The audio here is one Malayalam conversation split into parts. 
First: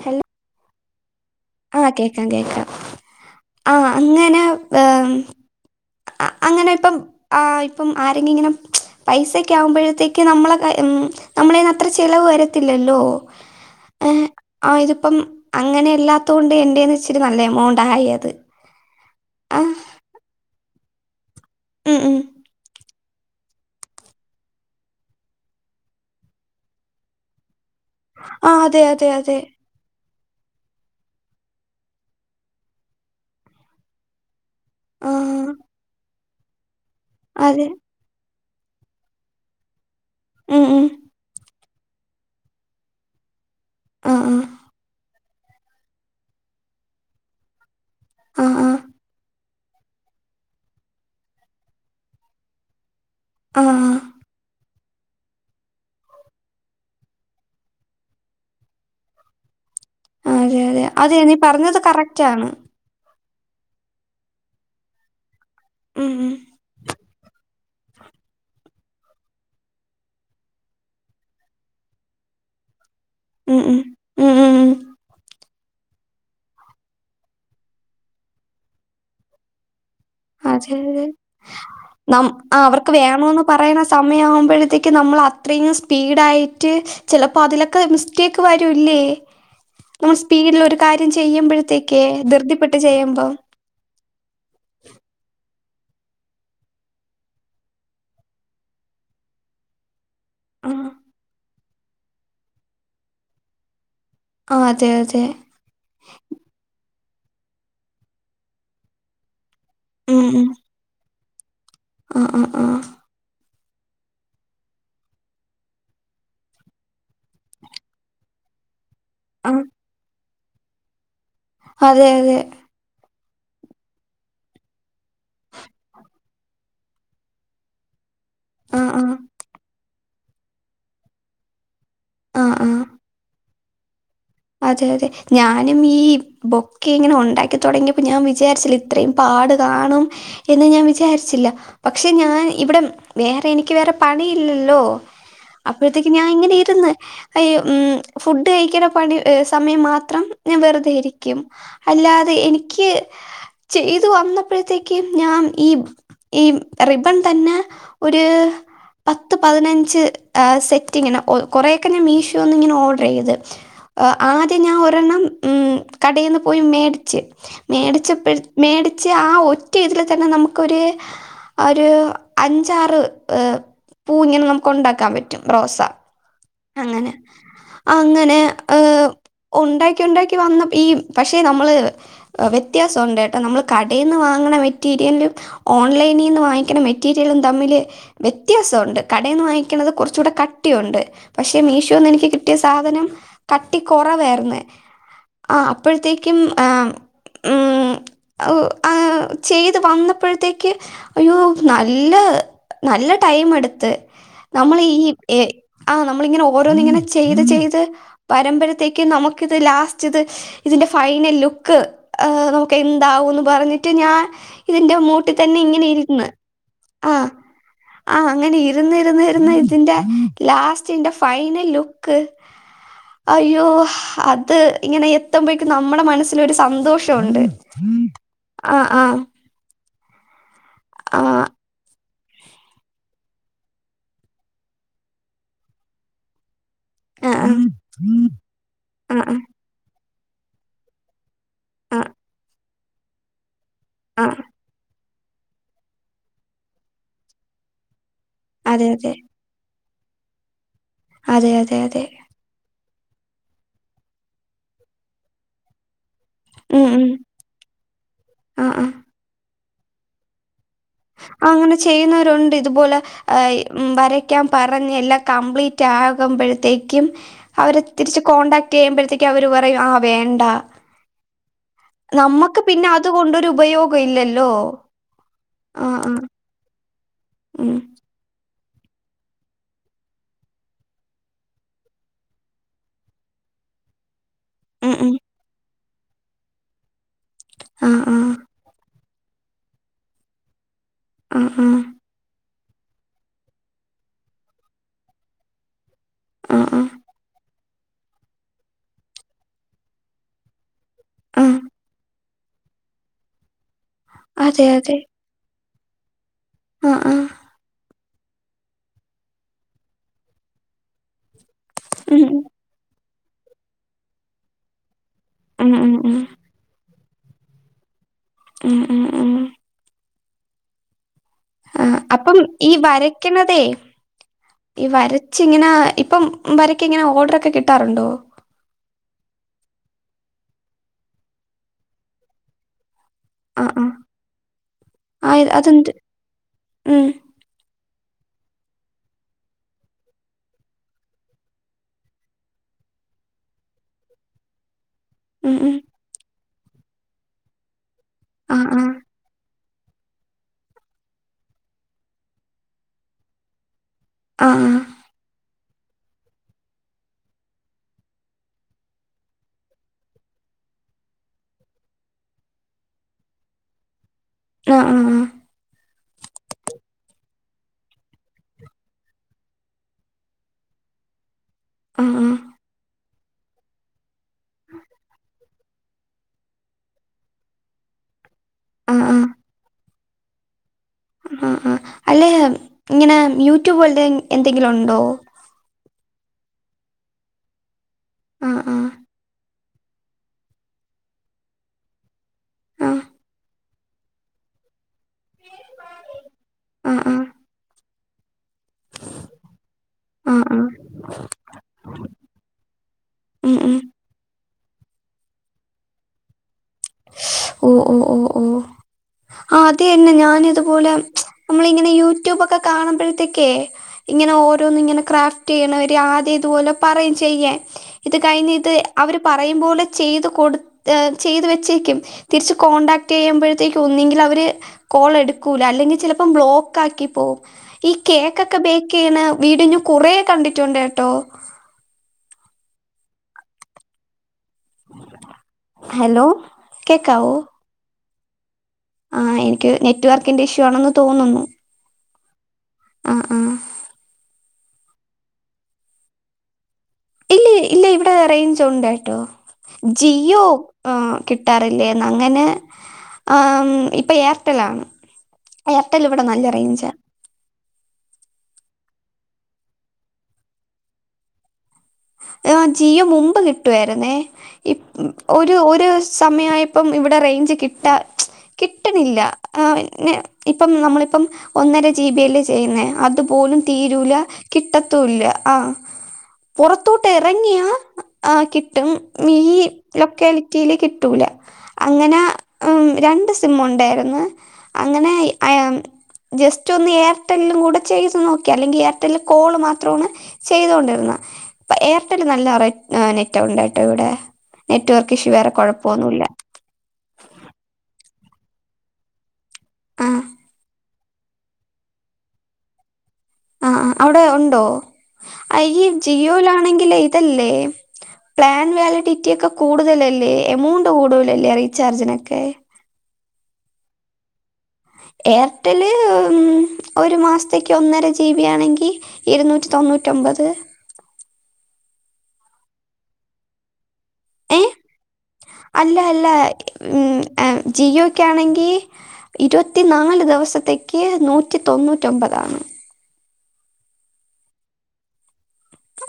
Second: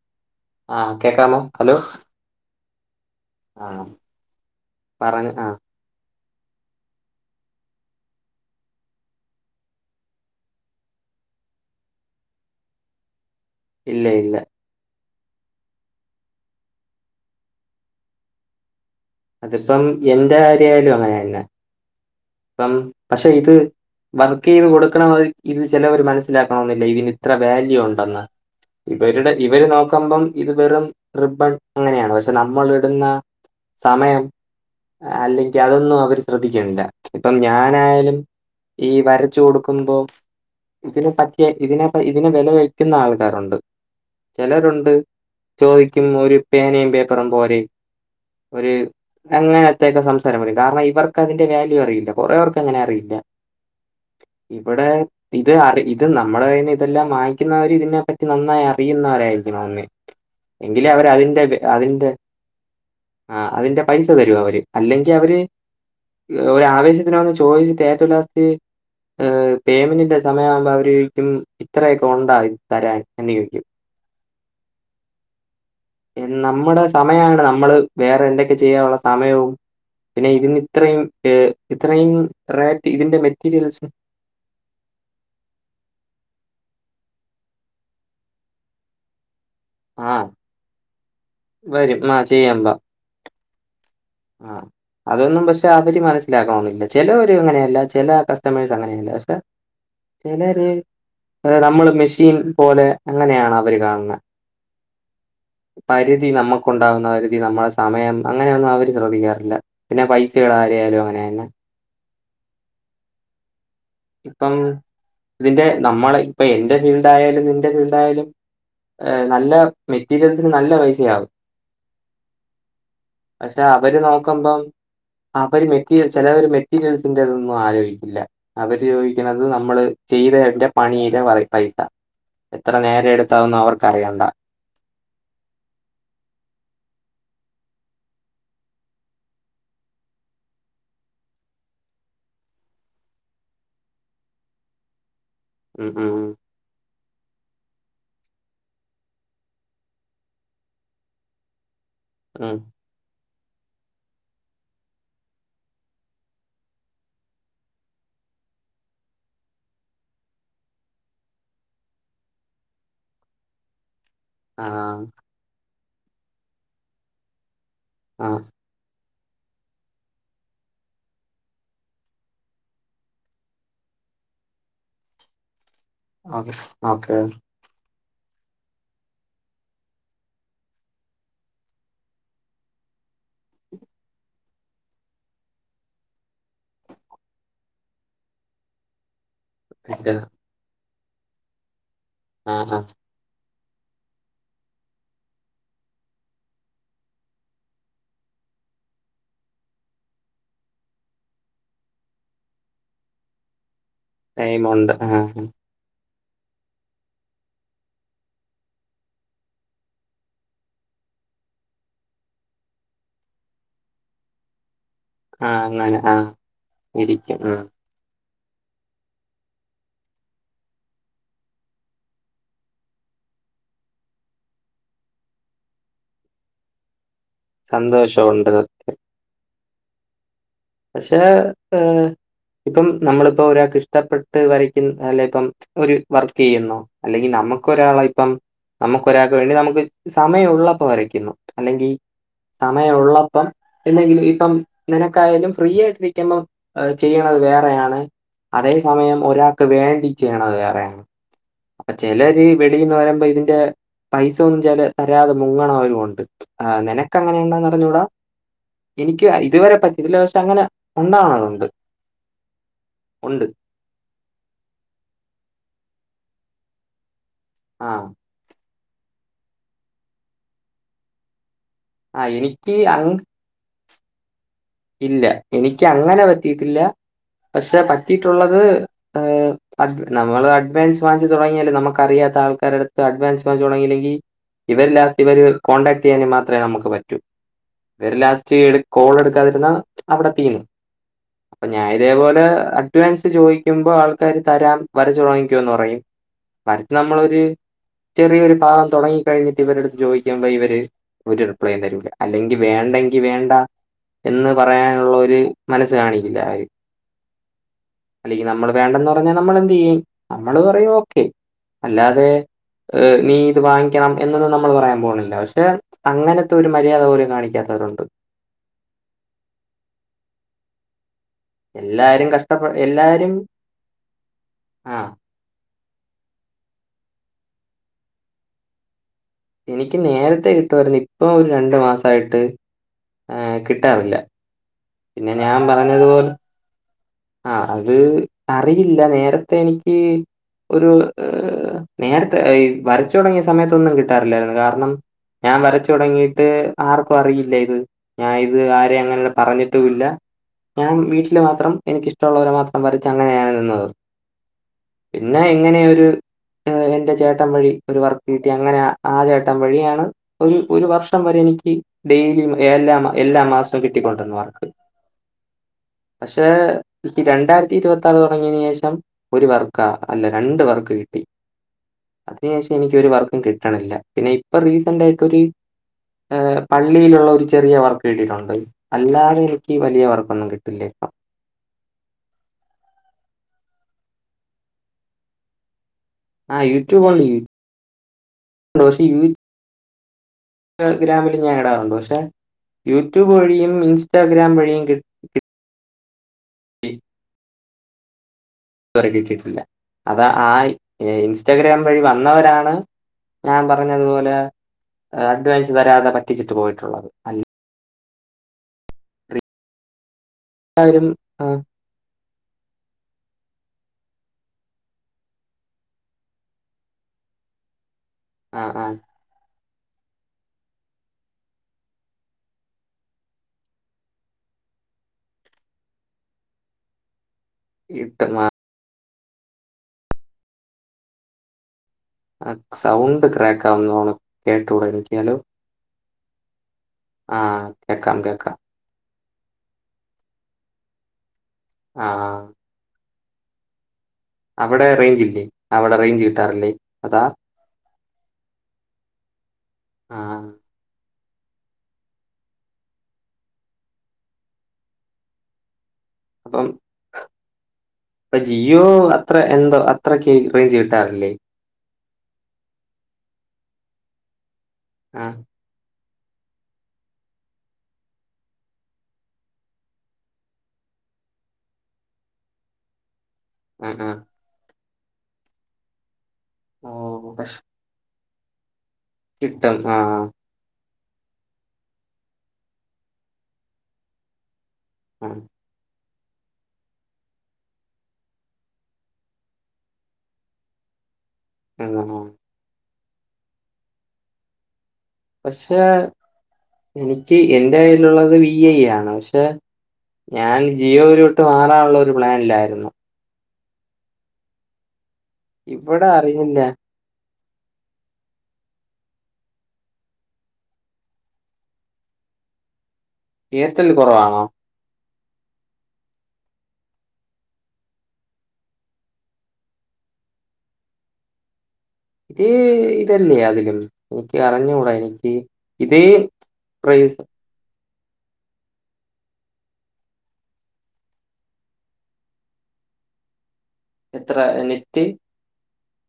എ ആഹ് കേക്കാമോ? ഹലോ ആഹ് കേക്കാം കേക്കാം. ആഹ് അങ്ങനെ ഹ് പറഞ്ഞ ആഹ് അഹ് അങ്ങനെ പ്പം ആഹ് പ്പം ആരെങ്കിലും ഇങ്ങനെ പൈസക്കെ ആകുമ്പോഴത്തേക്ക് നമ്മള കൈ ഉം നമ്മളേന്ന് അത്ര ചെലവ് വരത്തില്ലല്ലോ. ഇല്ല ഇല്ല. ആഹ് ഇതിപ്പം അങ്ങനെ ല്ലാത്തൊണ്ട് എന്റെന്ന് ഇച്ചിരി നല്ല എമൗണ്ടായി അത്. ആ അതിപ്പം എന്റെ കാര്യായാലും അങ്ങനെന്നെ. ഉം ഉം പ്പം പക്ഷെ യിത് വർക്ക് ചെത് കൊടുക്കണ മാതിരി ഇത് ചിലവര് മനസ്സിലാക്കണമെന്നില്ല. ഇതിന് ഇത്ര വാല്യു ആണ് ന്ന്. ന്നാ. ആ അതെ അതെ ഇവരുടെ അതെ ഇവര് നോക്കുമ്പം ഇത് വെറും റിബൺ അങ്ങനെയാണ്. പക്ഷെ നമ്മള് ഇടുന്ന സമയം ആ അഹ് അല്ലെങ്കി അതൊന്നും അവര് ശ്രദ്ധിക്കിണില്ല. ഇപ്പം അതെ ഞാനായാലും ഈ വരച്ചു കൊടുക്കുമ്പോ ഉം ഉം ഇതിനെ പറ്റ് റ്റിയ ഇതിനെപ്പ ഇതിനെ വില വയ്ക്കുന്ന ആൾക്കാരുണ്ട്. ആ ആ ചിലരുണ്ട് ചോദികുമ്പോ ഒരു പേനേം പേപ്പറും പോരെ. ആ ഒരു അങ്ങന ഇത്തറെയെക്കെ സംസാരം വരും. കാരണം ഇവർക്ക് അതിന്റെ വാല്യു അറിയില്ല. കുറേ വർക്ക് അങ്ങനെ അറിയില്ല. ആഹ് ഇവടെ ഇത് അറി ഇത് നമ്മുടെ കൈന്ന് ഇതെല്ലാം വാങ്ങിക്കുന്നവര് ഇതിനെപ്പറ്റി നന്നായി അറിയുന്നവരായിരിക്കണം വന്നേ. ആ അതെ അതെ എങ്കിലെ അവര് അതെ നീ അതിന്റെ വെ പറഞ്ഞത് അതിൻ്റെ കറക്റ്റ് ആണ് ആഹ് അതിന്റെ പൈസ തരും അവര്. അല്ലെങ്കി അവര് ആഹ് ഒരു ആവേശത്തിന് ഒന്ന് ചോദിച്ചിട്ട് ഏറ്റവും ലാസ്റ്റ് അ് പേയ്മെന്റിന്റെ സമയം ആവുമ്പോ അവര് ചോദിക്കും ഇത്രയൊക്കെ ഉണ്ടാ തരാൻ എന്ന് ചോദിക്കും. ഹ്ഹ് മ് ഏ നമ്മുടെ സമയായോണ്ട നമ്മള് വേറെ എന്തൊക്കെ ചെയ്യാനുള്ള സമയവും പിന്നെ ഇതിന് അതെ ഇത്രയും അതെ ഏ ഇത്രയും റേറ്റ് ഇതിന്റെ മെറ്റീരിയൽസ് സമയാകുമ്പോഴത്തേക്കും നമ്മള് അത്രയും സ്പീഡായിട്ട് ചിലപ്പോ അതിലൊക്കെ മിസ്റ്റേക്ക് വരു ല്ലേ ആ നമ്മള് സ്പീഡിൽ ഒരു കാര്യം വരും. ചെയ്യുമ്പഴത്തേക്കേ ആ ചെയ്യാം. ധൃർതിപ്പെട്ട് ചെയ്യുമ്പം. ആ. [inaudible] അതൊന്നും പക്ഷേ അവര് മനസ്സിലാക്കാണന്നില്ല ചിലവർ അങ്ങനെയല്ല ചില കസ്റ്റമേഴ്സ് അങ്ങനെയല്ല പക്ഷേ [inaudible] ചിലര് ആഹ്. നമ്മള് മെഷീൻ പോലെ അങ്ങനെയാണ് അവര് കാണ്‌ണ ആഹ് അതെ അതെ പരിധി നമുക്കുണ്ടാവുന്ന പരിധി നമ്മുടെ സമയം അങ്ങനെയൊന്നും അവര് ശ്രദ്ധിക്കാറില്ല. പിന്നെ പൈസടെ കാര്യയാലും അങ്ങനെന്നെ അ ആഹ് ആഹ് ഇപ്പം ഇതിന്റെ നമ്മളെ ഇപ്പ എന്റെ ഫീൽഡ് ആയാലും നിന്റെ ഫീൽഡ ആയാലും ഏ നല്ല ആഹ് മെറ്റീരിയൽസിന് നല്ല പൈസയാവും. അതെ അതെ പക്ഷേ അവര് നോക്കുമ്പം ആഹ് അവരി മെറ്റീരിയൽ ചിലർ മെറ്റീരിയൽസിന്റെ അതൊന്നും ആലോചിക്കില്ല. അവര് ആഹ് ആഹ്. ചോദിക്കുന്നത് നമ്മള് ചെയ്തവന്റെ പണിയിലെ പറയും പൈസ. ആഹ് എത്ര ആഹ്. നേരെ എടുത്താവുന്ന് അവർക്ക് അറിയണ്ട അതെ അതെ ഞാനും ഈ ബൊക്കെ ഇങ്ങനെ ഉണ്ടാക്കി തുടങ്ങിയപ്പോ ഞാൻ വിചാരിച്ച ഇത്രയും പാട് കാണും എന്ന് ഞാൻ വിചാരിച്ചില്ല. പക്ഷേ ഞാൻ ഇവിടെ വേറെ എനിക്ക് വേറെ പണിയില്ലല്ലോ? ഉം അപ്പോഴത്തേക്ക് ഉം ഞാൻ ഇങ്ങനെ ഇരുന്ന് അയ്യോ ഉം ഫുഡ് കഴിക്ക്ണ പണി. ഏഹ് സമയം മാത്രം ഞാൻ വെറുതെ ഇരിക്കും അല്ലാതെ ഉം എനിക്ക് ചെയ്തു വന്നപ്പോഴത്തേക്കും ഞാൻ ഈ ഈ റിബൺ തന്നെ ഒര് പത്ത് പതിനഞ്ച് ആഹ സെറ്റിങ്ങനെ കുറെേയൊക്കെ ഞാൻ മീഷോ ഒന്ന് ഇങ്ങനെ ഓർഡർ ചെയ്ത്. ആദ്യം ഞാൻ ആഹ് ഒരെണ്ണം കടയിൽ ഉം നിന്ന് പോയി മേടിച്ച്. മേടിച്ചപ്പോഴ ആഹ് മേടിച്ച് ആഹ് ഒറ്റ ഇതിൽ തന്നെ നമുക്കൊര് ഒരു അഞ്ചാറ് ഹ് പൂഞ്ഞൾ നമുക്ക് ഉണ്ടാക്കാൻ പറ്റും റോസ. ഓ അങ്ങനെ ഓക്കെ അങ്ങനെ ആഹ് ഉണ്ടാക്കി ഉണ്ടാക്കി വന്ന ഈ പക്ഷേ നമ്മള് വ്യത്യാസമുണ്ട് കേട്ടോ നമ്മൾ കടയിൽ നിന്ന് വാങ്ങണ മെറ്റീരിയലും ഓൺലൈനിൽ നിന്ന് വാങ്ങിക്കുന്ന മെറ്റീരിയലും തമ്മില് വ്യത്യാസമുണ്ട്. കടയിൽന്ന് വാങ്ങിക്ക്ണത് ഇത് കുറച്ച് കൂടെ കട്ടിയുണ്ട്. പക്ഷേ മീഷോന്ന് എനിക്ക് കിട്ടിയ ആഹ് ആഹ് സാധനം കട്ടി കുറവായിരുന്നു ആഹ് അപ്പോഴത്തേക്കും ആഹ് ഉം ഒ ആ ചെയ്ത് വന്നപ്പോഴത്തേക്ക് അയ്യോ നല്ല നല്ല ടൈം എടുത്ത് നമ്മൾ ഈ ടൈമുണ്ട് ആഹ് ആഹ് ഏഹ് ആഹ് നമ്മളിങ്ങനെ ഓരോന്നി ഇങ്ങനെ ചെയ്ത് ചെയ്ത് വരുമ്പയത്തേക്ക് നമുക്കിത് ലാസ്റ്റ് ഇത് ഇതിന്റെ ഫൈനൽ ലുക്ക് ഹ് നമുക്ക് എന്താവുംന്ന് പറഞ്ഞിട്ട് ഞാൻ ഇതിന്റെ [unintelligible] തന്നെ ഇങ്ങനെ അങ്ങനെ ഇരുന്ന് ആഹ് ആഹ് ഇരിക്കും ഉം ആഹ് അങ്ങനെ ഇരുന്നിരുന്ന് ഇരുന്ന് ഇതിന്റെ ലാസ്റ്റന്റെ ഫൈനൽ ലുക്ക് അയ്യോ അത് ഇങ്ങനെ എത്തുമ്പോഴേക്കും നമ്മുടെ മനസ്സിലൊരു സന്തോഷമുണ്ട്. ഉം സന്തോഷമുണ്ട് ആഹ് സത്യം ആഹ് പക്ഷേ ഏഹ് ഇപ്പം നമ്മളിപ്പോ ഒരാൾക്ക് ഇഷ്ടപ്പെട്ട് വരക്കും അല്ല ഇപ്പം ഒരു വർക്ക് ചെയ്യുന്നു. ആ, അല്ലെങ്കിൽ ആ. നമുക്കൊരാളെ ഇപ്പം ആ, നമുക്കൊരാൾക്ക് വേണ്ടി നമുക്ക് സമയം ഉള്ളപ്പോ വരയ്ക്കുന്നു. അല്ലെങ്കിൽ ആ, ആ, സമയമുള്ളപ്പോ എന്തെങ്കിലും ആ. ഇപ്പം നിനക്കായാലും ഫ്രീ ആയിട്ടിരിക്കുമ്പോ ചെയ്യണത് വേറെയാണ് അതേ അതെ, അതെ. സമയം ഒരാ വേണ്ടി ചെയ്യണത് വേറെയാണ് അതെ, അതെ, അതെ. ചിലർ വെളിന്ന് വരുമ്പോ ഇതിന്റെ പൈസ ഒന്നും തരാതെ മുങ്ങണവരുണ്ട്. ആഹ് ഉം, ഉം. നിനക്ക് അങ്ങനെ ഉണ്ടെന്ന് അറിഞ്ഞൂടാ ആ, ആ. എനിക്ക് ഇതുവരെ പറ്റിക്കൽ കേസ് അങ്ങനെ ഉണ്ടാവണതുണ്ട്. അങ്ങനെ ചെയ്യുന്നവരുണ്ട് ഇതുപോലെ ഉണ്ട്. ഏഹ് ഉം വരയ്ക്കാൻ പറഞ് എല്ലാം കംപ്ലീറ്റ് ആകുമ്പോഴത്തേക്കും അവരെ ആഹ്. തിരിച്ച് കോൺണ്ടാക്ട് ചെയ്യുമ്പോഴത്തേക്ക് അവർ പറയും ആഹ് വേണ്ട ആഹ് നമ്മുക്ക് എനിക്ക് പിന്നെ അങ് അതുകൊണ്ടൊരു ഉപയോഗം ഇല്ലല്ലോ? ഇല്ല എനിക്ക് ആ, ആ. അങ്ങനെ പറ്റിട്ടില്ല. ഉം. പക്ഷെ പറ്റിട്ടുള്ളത് ആഹ് നമ്മള് അഡ്വാൻസ് വാങ്ങിച്ച് തുടങ്ങിയാല് നമുക്ക് അറിയാത്ത ആൾക്കാരടുത്ത് അഡ്വാൻസ് വാങ്ങച്ച് തുടങ്ങിയില്ലെങ്കിൽ ഇവര് ഉം, ഉം. ലാസ്റ്റ് ഇവര് കോൺടാക്ട് ചെയ്യാനുമാത്രമേ നമുക്ക് പറ്റൂ. ആ, ഇവർ ആ. ലാസ്റ്റ് കോൾ എടു ടക്കാതിരുന്ന അവിടെ തീരും. ഉം ഉം ഇതേപോലെ അഡ്വാൻസ് ചോദിക്കുമ്പോ ആൾക്കാര് തരാം വരച്ചു തൊടങ്ങിക്കോന്ന് പറയും ആ, ആ. വരച്ച് ആ, നമ്മളൊരു ചെറിയൊരു ഭാഗം തുടങ്ങികഴിഞ്ഞിട്ട് ഇവരെടുത്ത് ചോദിക്കുമ്പോ ഇവര് ഒരു ആ. റിപ്ലൈയും തരൂല. അല്ലെങ്കി വേണ്ടെങ്കി വേണ്ട എന്ന് അതെ, അതെ. പറയാനുള്ള ഒരു മനസ്സ് കാണിക്കില്ല ആരും. ആഹ്, ആഹ്. അല്ലെങ്കിൽ നമ്മൾ വേണ്ടന്ന് പറഞ്ഞാൽ നമ്മൾ എന്ത് ചെയ്യും. നമ്മള് പറയും ഓക്കെ. ഉം. അല്ലാതെ നീ ഇത് വാങ്ങിക്കണം എന്നൊന്നും നമ്മൾ പറയാൻ പോണില്ല. പക്ഷെ ഉം, ഉം, ഉം. അങ്ങനെ ത്ത ഒരു മര്യാദ പോലും കാണിക്കാത്തവരുണ്ട്. ഉം ഉം ഉം ആഹ് എല്ലാരും അപ്പം കഷ്ടപ്പെ ഈ എല്ലാരും വരയ്ക്കണതേ ഈ ആഹ് വര ച്ച് ഇങ്ങനെ ഇപ്പം വരക്ക് ഇങ്ങനെ ഓർഡർ ഒക്കെ കിട്ടാറുണ്ടോ? എനിക്ക് നേരത്തെ കിട്ടുവായിരുന്നു. ഇപ്പം ഒരു രണ്ടു മാസായിട്ട് ഏഹ് കിട്ടാറില്ല. പിന്നെ ആയി അത് എന്ത്? ഉം ആഹ് അത് അറിയില്ല നേരത്തെ എനിക്ക് ഒരു നേരത്തെ ഈ വരച്ചു തുടങ്ങിയ സമയത്തൊന്നും കിട്ടാറില്ലായിരുന്നു കാരണം ഉം, ഞാൻ ഉം. വരച്ച് തുടങ്ങിയിട്ട് ആർക്കും അറിയില്ല ഇത്. ഞാൻ ഇത് ആഹ്, ആഹ്. ആരെയും അങ്ങനെയുള്ള പറഞ്ഞിട്ടും ഇല്ല ഞാൻ വീട്ടില് മാത്രം എനിക്കിഷ്ടമുള്ളവരെ മാത്രം വരച്ച് അങ്ങനെയാണ് നിന്നത്. ആഹ് ആഹ് പിന്നെ ഇങ്ങനെ ഒരു എന്റെ ചേട്ടൻ വഴി ഒരു വർക്ക് കിട്ടി. അങ്ങനെ ആ ചേട്ടൻ വഴിയാണ് ഒരു ഒരു വർഷം വരെ എനിക്ക് ഡെയിലി എല്ലാ എല്ലാ മാസവും കിട്ടിക്കൊണ്ടുവന്നു വർ ആഹ് ആഹ് ആഹ് പക്ഷെ ഈ രണ്ടായിരത്തി ഇരുപത്തിയാറ് തുടങ്ങിയന് ശേഷം ഒരു വർക്കാ അല്ല രണ്ട് വർക്ക് കിട്ടി. ആഹ്, ആഹ്. അതിന് ശേഷം എനിക്ക് ഒരു വർക്കും കിട്ടണില്ല. പിന്നെ ഇപ്പൊ റീസന്റ് ആയിട്ടൊരു ഹ് പള്ളിയിലുള്ള ഒരു ചെറിയ വർക്ക് കിട്ടിയിട്ടുണ്ട്. ആഹ്, ആഹ്. അല്ലാതെ എനിക്ക് വലിയ വർക്കൊന്നും കിട്ടില്ലേ ഇപ്പം? ആഹ് ആഹ് അല്ലെ ഇങ്ങനെ യൂട്യൂബ് പോലെ എന്തെങ്കിലും ഒണ്ടോ? ആഹ് യൂട്യൂബ്‌ ആഹ്, ആഹ്. [unintelligible] ഗ്രാമില് ഞാൻ ഇടാറുണ്ട് പക്ഷെ ആഹ്, യൂട്യൂബ് വഴിയും ഇൻസ് റ്റാഗ്രാം വഴീം കി ആഹ് ആഹ്. തുവരേ കിട്ടീട്ടില്ലാ അത് ആഹ്, ആ ആഹ്. ഏ ഇൻസ്റ്റഗ്രാം വഴി വന്നവരാണ് ഉം, ഞാൻ ഉം. പർഞ്ഞതുപോലെ അഡ്വാൻസ് തരാതെ പറ്റിച്ചിട്ട് പോയിട്ടുള്ളത് അ ഓഹ് ഓഹ് ഓഹ് ഓഹ്. ആഹ് അത് തന്നെ ഞാന് ഇത്പോലെ ആരും ആ. നമ്മളിങ്ങനെ യൂട്യൂബ്ഒക്കെ കാണുമ്പഴ്ത്തേക്കേ ഇങ്ങനെ ഓരോന്ന് ഇങ്ങനെ ക്രാഫ്റ്റ്യ്യ്ണോര് ആദ്യം ഇതുപോലെ പറയും ചെയ്യാൻ. ഇത് കഴിഞ്ഞ് ആ, ഇത് ആ. അവര് പറയും പോലെ ചെയ്ത് കൊടു ചെയ്ത് വെച്ചേക്കും. തിര്ച്ച് കോൺടാക്റ്റ്യ്യുമ്പഴ്ത്തേക്ക് ഒന്നെങ്കില് അവ കോൾ എടുക്കൂല അല്ലങ്കി ചെലപ്പോ ബ്ലോക്ക് ആക്കി പോവും ഈ ഇട്ട് കേക്ക്ഒക്കെ ബേ ക്കേണ വീഡിയോ ഞാ കൊറേ കണ്ടിട്ടുണ്ടേട്ടോ. ആ സൗണ്ട് ക്രൊക്കാവുന്നോണം കേട്ടൂടാ എനിക്ക് ഹലോ. ഹലോ. ആഹ് കേക്കാം കേക്കാം. ആഹ് എനിക്ക് നെറ്റ് വർക്കിന്റെ ഇഷ്യൂ ആണെന്ന് തോന്ന്ന്നു. ആഹ്. ആഹ് ആഹ്. അവടെ റേഞ്ച്ല്ലേ അവടെ റേഞ്ച് കിട്ടാറില്ലേ അതാ? ഇല്ല ഇവടെ റേഞ്ച് ഉണ്ടേട്ടോ ആ ജിയോ ആഹ് കിട്ടാറില്ലേന്ന് അങ്ങനെ ആഹ് ഉം ഇപ്പൊ എയർടെലാണ്. എയർടെൽ ഇവടെ നല്ല റേഞ്ച്. അപ്പ ജിയോ അത്ര എന്തൊ അത്രക്ക് റേഞ്ച് കിട്ടാറില്ലേ? ആഹ് ജിയോ മുമ്പ് കിട്ടുായിര്ന്നേ ഇ ആ ഒരു ഒര് സമയായപ്പം ഇവിടെ റേഞ്ച് കിട്ടാ കിട്ട്ണില്ലാ പിന്നെ ഇപ്പം നമ്മളിപ്പം ഒന്നര ജീബിയല്ലേ ചെയ്യുന്നേ അത്പോലും ആ ആ തീരൂലാ കിട്ടത്തുല്ല ആഹ്. ഓ പോറത്തോട്ട് പക്ഷെ എറങ്ങിയാ ആഹ് കിട്ടും ഈ കിട്ടും ആ ലൊക്കെലി റ്റീല് കിട്ടൂല അങ്ങനെ ഉം രണ്ട് സിമ്മ്ഉണ്ടായിരുന്ന്. അങ്ങനെയ് ആ അയാം ജസ്റ്റ് ഒന്ന് എയർടെല്ലുംകൂടെ ചെയ്ത് നോക്കി അല്ലെങ്കി എയർടെല്ല് കോള് മാത്രൊണ് ചെയ്തൊണ്ടിര്ന്ന്. ഇപ്പ ആ, ആ. എയർടെല് നല്ല റെ നെറ്റ്ഉണ്ടേട്ടോ ഇവടെ നെറ്റ്വർക്ക് ഇഷ്യു വേറെ പക്ഷെ കൊഴ്പ്പോന്നുല്ല. എനിക്ക് എന്റെ കയ്യിലുള്ളത് വി ഐ ആണ് പക്ഷെ ആഹ് ഞാൻ ജിയോയിലോട്ട് മാറാള്ളൊരു പ്ലാനിലായിരുന്നു. ആഹ് ആഹ് അവടെ ഒണ്ടോ ഈ ഇവിടെ അറിയില്ല ജിയോലാണെങ്കിലേയ് ഇതല്ലേ പ്ലാൻ വാലിഡിറ്റി ഒക്കെ കൂടുതലല്ലേ എമൗണ്ട് കൂടൂലല്ലേ റീചാർജിനൊക്കെ. എയർടെൽ കൊറവാണോ? എയർടെല് ഉം ഒരു മാസ്ത്തേക്ക് ഒന്നര ജീബി ആണെങ്കി ഇരുന്നൂറ്റി തൊണ്ണൂറ്റൊഒമ്പത് ഈ ഇതല്ലേ അതിലും? ക്ക് ഏഹ് അറിഞ്ഞൂടേ എനിക്ക്‌ ഇതേ പ്രൈസ് ആഹ് ജിയോയ്ക്കാണെങ്കി ഇരുപത്തി നാല് ദിവസത്തേക്ക് നൂറ്റി തൊണ്ണൂറ്റൊൻമ്പതാ എത്രാ നെറ്റ്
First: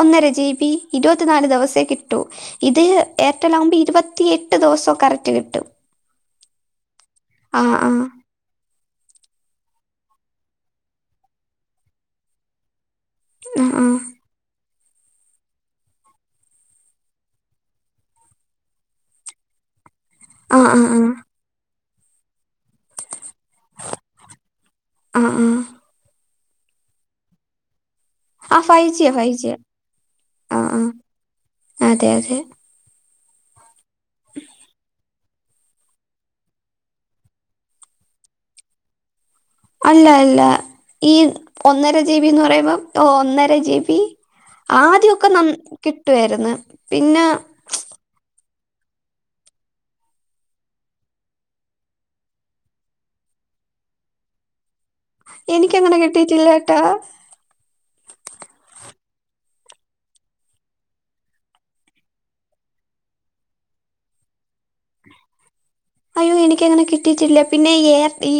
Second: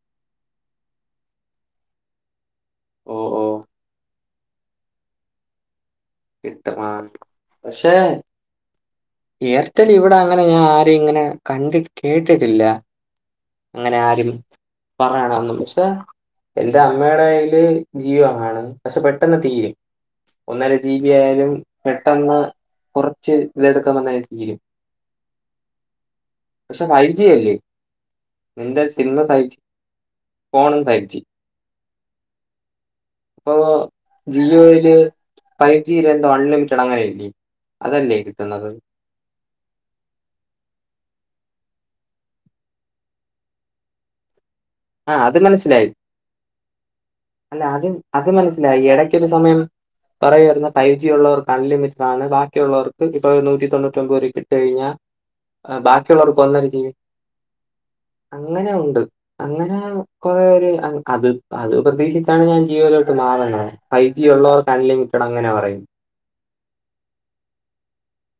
ഒന്നര ജി ബി ഇരുപത്തിനാല് ദിവസേ കിട്ടൂ ഇത് ഓ ഓ എയർടെൽ ആമ്പോ ഇരുപ ത്തിയെട്ട് ദിവസം കറക്റ്റ് കിട്ടും കിട്ടും ആ ആ ആ പക്ഷെ ഏർടെൽ ഇവിടെ അങ്ങനെ ഞാൻ ആരെയും ഇങ്ങനെ കണ്ടി കേട്ടിട്ടില്ല ആ ആ അങ്ങനെ ആരും പറയണ ഒന്നും പക്ഷെ എന്റെ അമ്മയുടെ കയ്യില് ജീവമാണ് പക്ഷെ പെട്ടെന്ന് തീരും ആ ഒന്നര ആ ലും പെട്ടെന്ന് കുറച്ച് ഇതെടുക്കുമ്പന്നെ തീരും ആഹ് ആഹ് പക്ഷെ ഫൈവ് ജി അല്ലേ ആ എന്റെ ഫൈവ് സിം ജിയാ ഫൈവ് ജിയാ ജി ആ ആ ഫോണും ഫൈവ് ജി അതെ അതെ ഇപ്പോ ജിയോയില് ഫൈവ് ജിയിൽ എന്തോ അൺലിമിറ്റഡ് അങ്ങനെയ ഇല്ലേ അതല്ലേ കിട്ടുന്നത് അല്ല അല്ല ഈ ഒന്നര ജി ബിന്ന് പറയുമ്പോം ഒന്നര ജി ബി ആ ആദ്യൊക്കെ അത് ന മനസ്സിലായി. കിട്ടുവായിരുന്നു പിന്നെ അല്ല ആദ്യം അത് മനസ്സിലായി ഇടയ്ക്കൊരു സമയം പറയുമായിരുന്ന ഫൈവ് ജി ഒള്ളവക്ക് അൺലിമിറ്റഡ് ആണ് ബാക്കിയുള്ളവർക്ക് ഇപ്പൊ നൂറ്റി തൊണ്ണൂറ്റിമ്പത് രൂപക്ക് ഇട്ട് കഴിഞ്ഞാൽ എനിക്കങ്ങനെ ബാക്കിയുള്ളവർക്ക് കിട്ടിയിട്ടില്ല ഒന്നര ട്ടാ ജീ ബി അങ്ങനെ ഉണ്ട് അങ്ങനെ കൊറെ ഒരു അത് അത് പ്രതീക്ഷിച്ചാണ് ഞാൻ ജീ യോലോട്ട് മാറണത് ഫൈവ് ജി ഉള്ളവർക്ക് അൺലിമിറ്റഡ് അങ്ങനെ പറയും അയ്യോ എനിക്കങ്ങനെ കിട്ടിയിട്ടില്ല പിന്നെ ഈർ ഈ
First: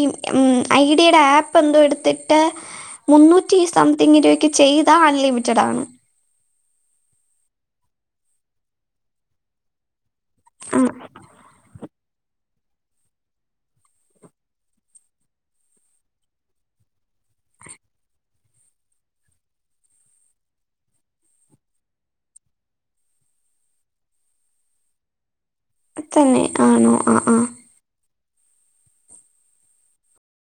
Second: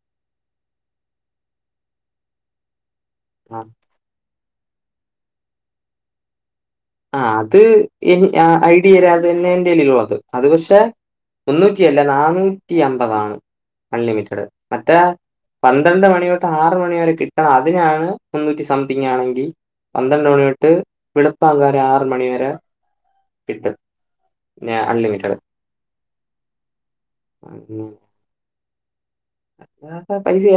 ഐഡിയുടെ ആപ്പ് എന്തോ എടുത്തിട്ട് മുന്നൂറ്റി ആഹ് സംതിങ് രൂപയ്ക്ക് ചെയ്താ അൺലിമിറ്റഡ് ആണ് ആ അത് ഐഡിയരാ അത് തന്നെ എന്റെയ്യിലുള്ളത് അത് പക്ഷെ ആ മുന്നൂറ്റി അല്ല നാന്നൂറ്റി അമ്പതാണ്. അൺലിമിറ്റഡ് മറ്റേ. പന്ത്രണ്ട് മണി തൊട്ട് ആറ് മണി വരെ കിട്ടണം അതിനാണ് മുന്നൂറ്റി സംതിങ് ആണെങ്കിൽ. പന്ത്രണ്ട് മണിതൊട്ട് വെളുപ്പാം കാലം ആറ് മണി വരെ. കിട്ടും ഞാൻ അൺലിമിറ്റഡ്. തന്നെ ആണോ ആഹ് ആഹ് ഉം [unintelligible] പൈസ